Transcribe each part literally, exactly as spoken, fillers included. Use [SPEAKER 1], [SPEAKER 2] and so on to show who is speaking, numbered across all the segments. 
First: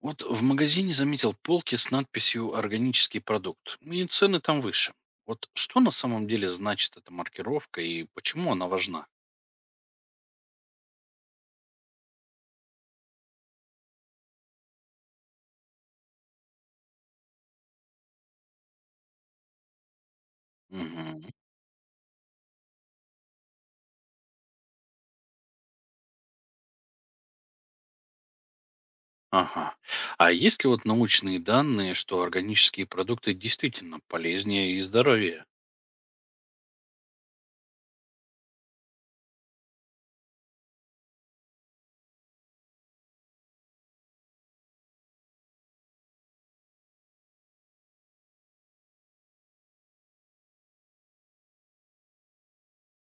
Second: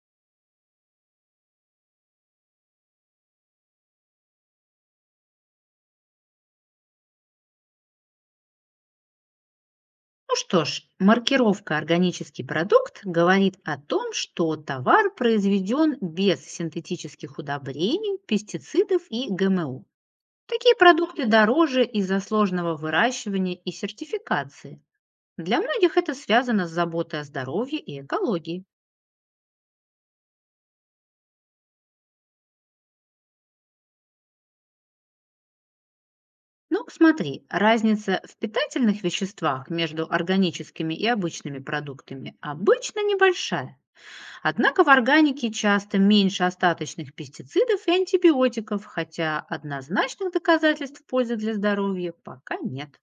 [SPEAKER 1] Вот в магазине заметил полки с надписью «Органический продукт», и цены там выше. Вот что на самом деле значит эта маркировка и почему она важна?
[SPEAKER 2] Ну что ж, маркировка «органический продукт» говорит о том, что товар произведен без синтетических удобрений, пестицидов и ГМО. Такие
[SPEAKER 1] Мгм.
[SPEAKER 2] продукты дороже из-за сложного выращивания и сертификации. Для многих это связано с заботой о здоровье и экологии.
[SPEAKER 1] Ага. А есть ли вот научные данные, что органические продукты действительно полезнее и здоровее?
[SPEAKER 2] Ну, смотри, разница в питательных веществах между органическими и обычными продуктами обычно небольшая. Однако в органике часто меньше остаточных пестицидов и антибиотиков, хотя однозначных доказательств пользы для здоровья пока нет.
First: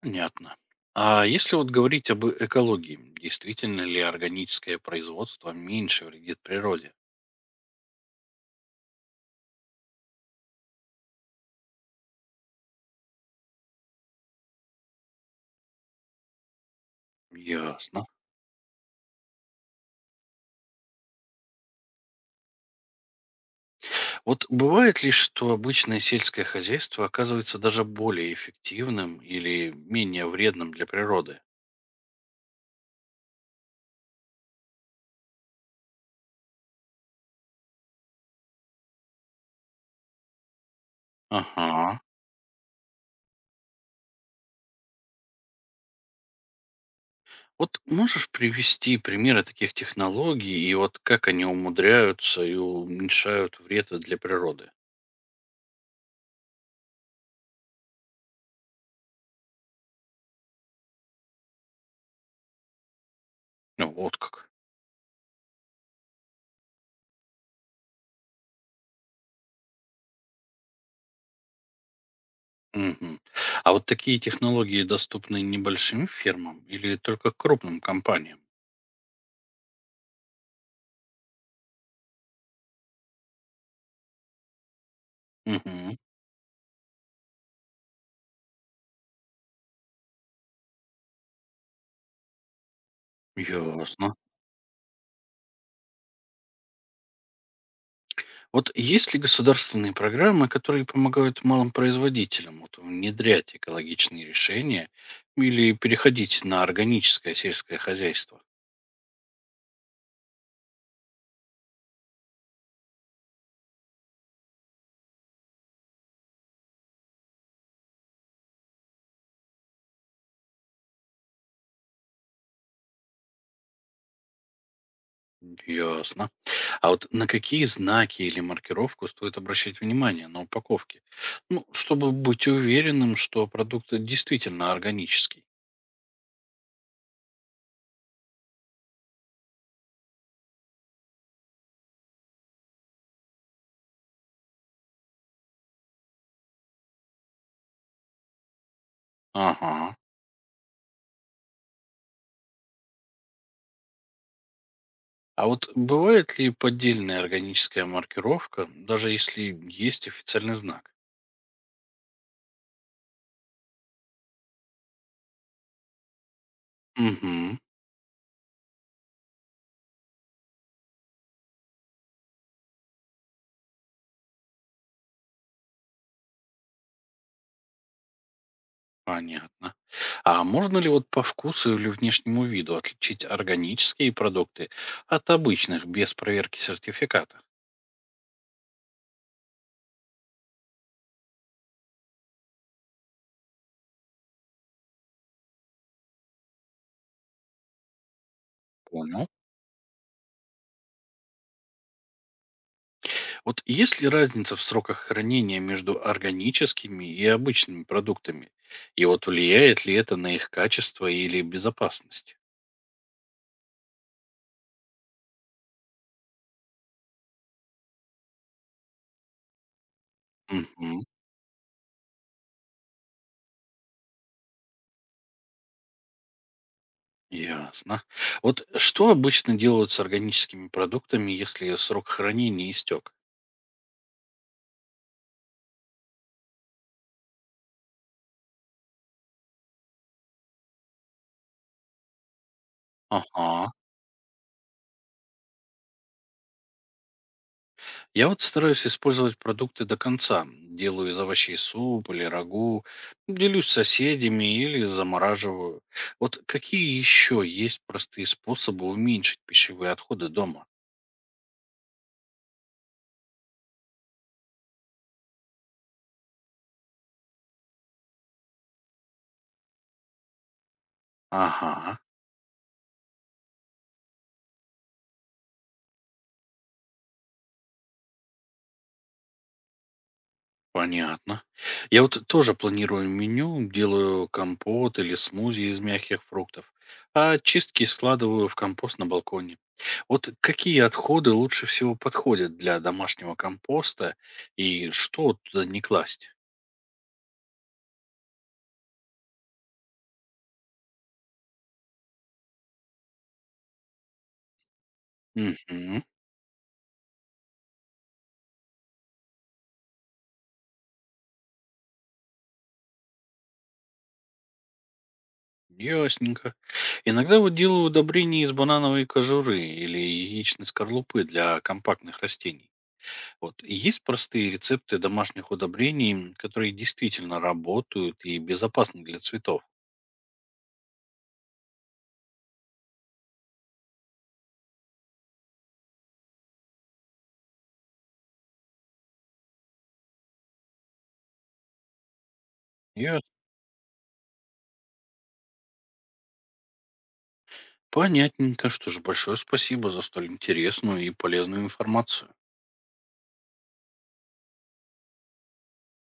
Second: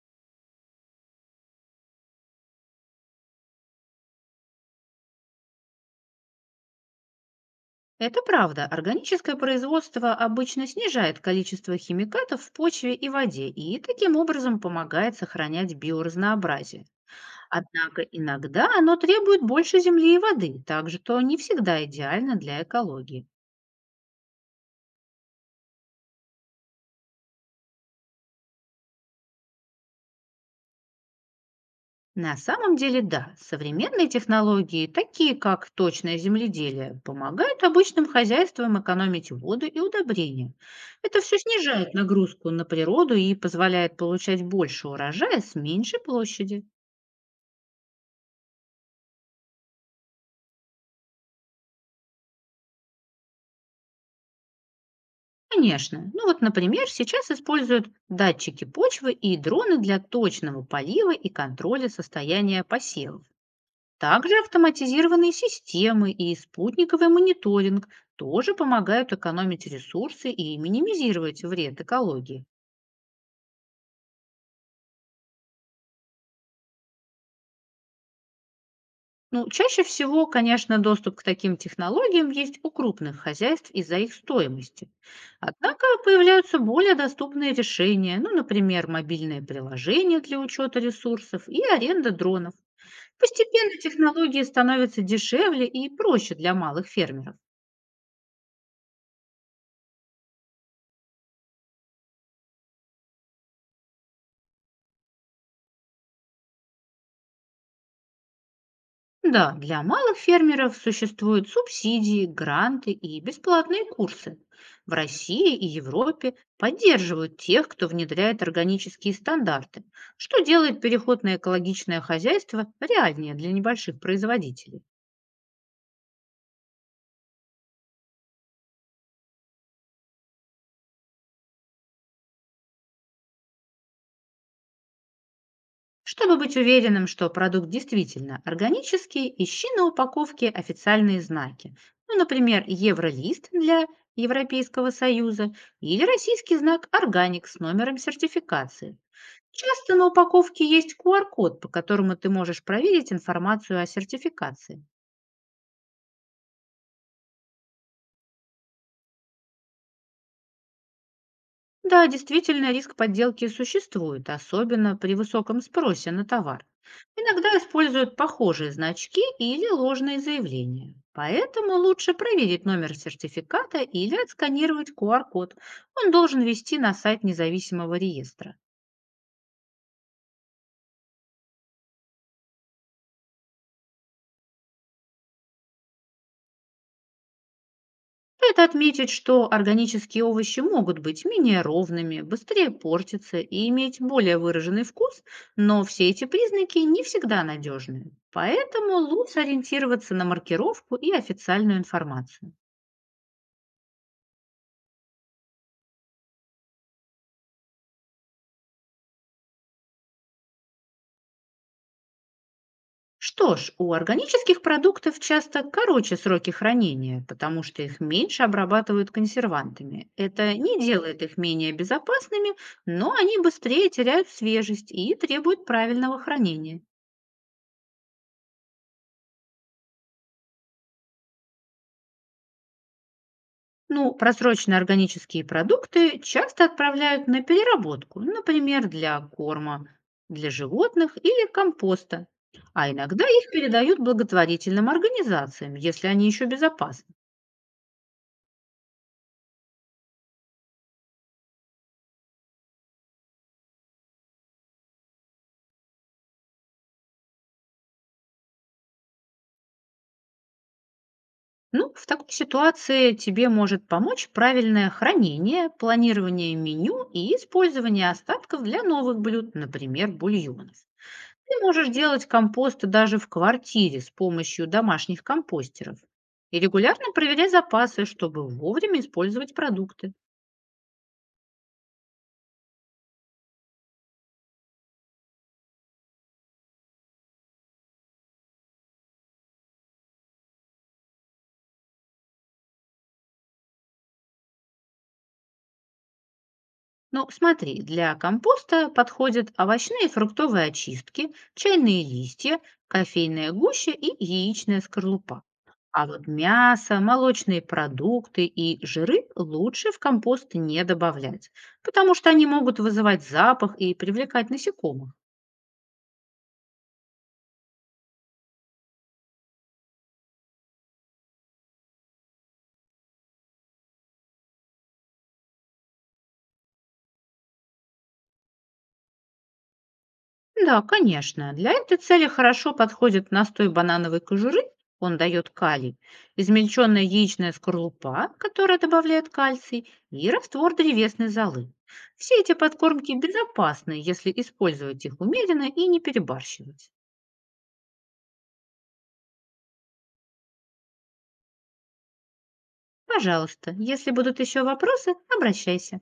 [SPEAKER 1] Понятно. А если вот говорить об экологии, действительно ли органическое производство меньше вредит природе?
[SPEAKER 2] Это правда. Органическое производство обычно снижает количество химикатов в почве и воде и таким образом помогает сохранять биоразнообразие. Однако
[SPEAKER 1] Ясно.
[SPEAKER 2] иногда оно требует больше земли и воды, так что не всегда идеально для экологии.
[SPEAKER 1] Вот бывает ли, что обычное сельское хозяйство оказывается даже более эффективным или менее вредным для природы?
[SPEAKER 2] На самом деле, да, современные технологии, такие как точное земледелие, помогают обычным хозяйствам экономить воду и удобрения. Это все снижает
[SPEAKER 1] Ага.
[SPEAKER 2] нагрузку на природу и позволяет получать больше урожая с меньшей площади.
[SPEAKER 1] Вот можешь привести примеры таких технологий и вот как они умудряются и уменьшают вред для природы?
[SPEAKER 2] Конечно. Ну вот, например, сейчас используют датчики почвы и дроны для точного полива и контроля состояния посевов.
[SPEAKER 1] Ну, вот
[SPEAKER 2] Также
[SPEAKER 1] как.
[SPEAKER 2] автоматизированные системы и спутниковый мониторинг тоже помогают экономить ресурсы и минимизировать вред экологии.
[SPEAKER 1] Мгм. А вот такие технологии доступны небольшим фермам или только крупным компаниям?
[SPEAKER 2] Ну, чаще всего, конечно, доступ к таким технологиям есть у крупных хозяйств из-за их стоимости. Однако
[SPEAKER 1] Угу.
[SPEAKER 2] появляются более доступные решения, ну, например, мобильные приложения для учета ресурсов и аренда дронов. Постепенно
[SPEAKER 1] Ясно.
[SPEAKER 2] технологии становятся дешевле и проще для малых фермеров.
[SPEAKER 1] Вот есть ли государственные программы, которые помогают малым производителям вот, внедрять экологичные решения или переходить на органическое сельское хозяйство?
[SPEAKER 2] Да, для малых фермеров существуют субсидии, гранты и бесплатные курсы. В России и Европе поддерживают тех, кто внедряет органические стандарты, что делает переход на экологичное хозяйство реальнее для небольших производителей.
[SPEAKER 1] Ясно. А вот на какие знаки или маркировку стоит обращать внимание на упаковке? Ну, чтобы быть уверенным, что продукт действительно органический.
[SPEAKER 2] Чтобы быть уверенным, что продукт действительно органический, ищи на упаковке официальные знаки. Ну, например, евролист для Европейского Союза или российский знак «Органик» с номером сертификации.
[SPEAKER 1] Ага.
[SPEAKER 2] Часто на упаковке есть Q R-код, по которому ты можешь проверить информацию о сертификации.
[SPEAKER 1] А вот бывает ли поддельная органическая маркировка, даже если есть официальный знак?
[SPEAKER 2] Да, действительно, риск подделки существует, особенно при высоком спросе на товар. Иногда
[SPEAKER 1] Угу.
[SPEAKER 2] используют похожие значки или ложные заявления. Поэтому лучше проверить номер сертификата или отсканировать Q R-код. Он должен вести на сайт независимого реестра.
[SPEAKER 1] Понятно. А можно ли вот по вкусу или внешнему виду отличить органические продукты от обычных без проверки сертификата?
[SPEAKER 2] Это отметить, что органические овощи могут быть менее ровными, быстрее портиться и иметь более выраженный вкус, но все эти признаки не всегда надежны. Поэтому
[SPEAKER 1] Понял.
[SPEAKER 2] лучше ориентироваться на маркировку и официальную информацию.
[SPEAKER 1] Вот есть ли разница в сроках хранения между органическими и обычными продуктами? И вот влияет ли это на их качество или безопасность?
[SPEAKER 2] Что ж, у органических продуктов часто короче сроки хранения, потому что их меньше обрабатывают консервантами. Это не
[SPEAKER 1] Мгм.
[SPEAKER 2] делает их менее безопасными, но они быстрее теряют свежесть и требуют правильного хранения.
[SPEAKER 1] Ясно. Вот что обычно делают с органическими продуктами, если срок хранения истек?
[SPEAKER 2] Ну, просроченные органические продукты часто отправляют на переработку, например, для корма для животных или компоста, а иногда их
[SPEAKER 1] Ага.
[SPEAKER 2] передают благотворительным организациям, если они еще безопасны.
[SPEAKER 1] Я вот стараюсь использовать продукты до конца. Делаю из овощей суп или рагу, делюсь с соседями или замораживаю. Вот какие еще есть простые способы уменьшить пищевые отходы дома?
[SPEAKER 2] Ну, в такой ситуации тебе может помочь правильное хранение, планирование меню и использование остатков для новых блюд, например, бульонов. Ты можешь
[SPEAKER 1] Ага,
[SPEAKER 2] делать компост даже в квартире с помощью домашних компостеров и регулярно проверять запасы, чтобы вовремя использовать продукты.
[SPEAKER 1] понятно. Я вот тоже планирую меню, делаю компот или смузи из мягких фруктов, а чистки складываю в компост на балконе. Вот какие отходы лучше всего подходят для домашнего компоста и что туда не класть?
[SPEAKER 2] Ну, смотри, для компоста подходят овощные и фруктовые очистки, чайные листья, кофейная гуща и яичная скорлупа.
[SPEAKER 1] Мгм.
[SPEAKER 2] А вот мясо, молочные продукты и жиры лучше в компост не добавлять, потому что они могут вызывать запах и привлекать насекомых.
[SPEAKER 1] Ясненько. Иногда вот делаю удобрения из банановой кожуры или яичной скорлупы для компактных растений. Вот есть простые рецепты домашних удобрений, м, которые действительно работают и безопасны для цветов.
[SPEAKER 2] Да, конечно. Для этой цели хорошо подходит настой банановой кожуры, он дает калий, измельченная яичная скорлупа, которая добавляет кальций, и раствор древесной золы. Все эти подкормки
[SPEAKER 1] Ясно.
[SPEAKER 2] безопасны, если использовать их умеренно и не перебарщивать.
[SPEAKER 1] Понятненько, что же, большое спасибо за столь интересную и полезную информацию.
[SPEAKER 2] Пожалуйста, если будут еще вопросы, обращайся.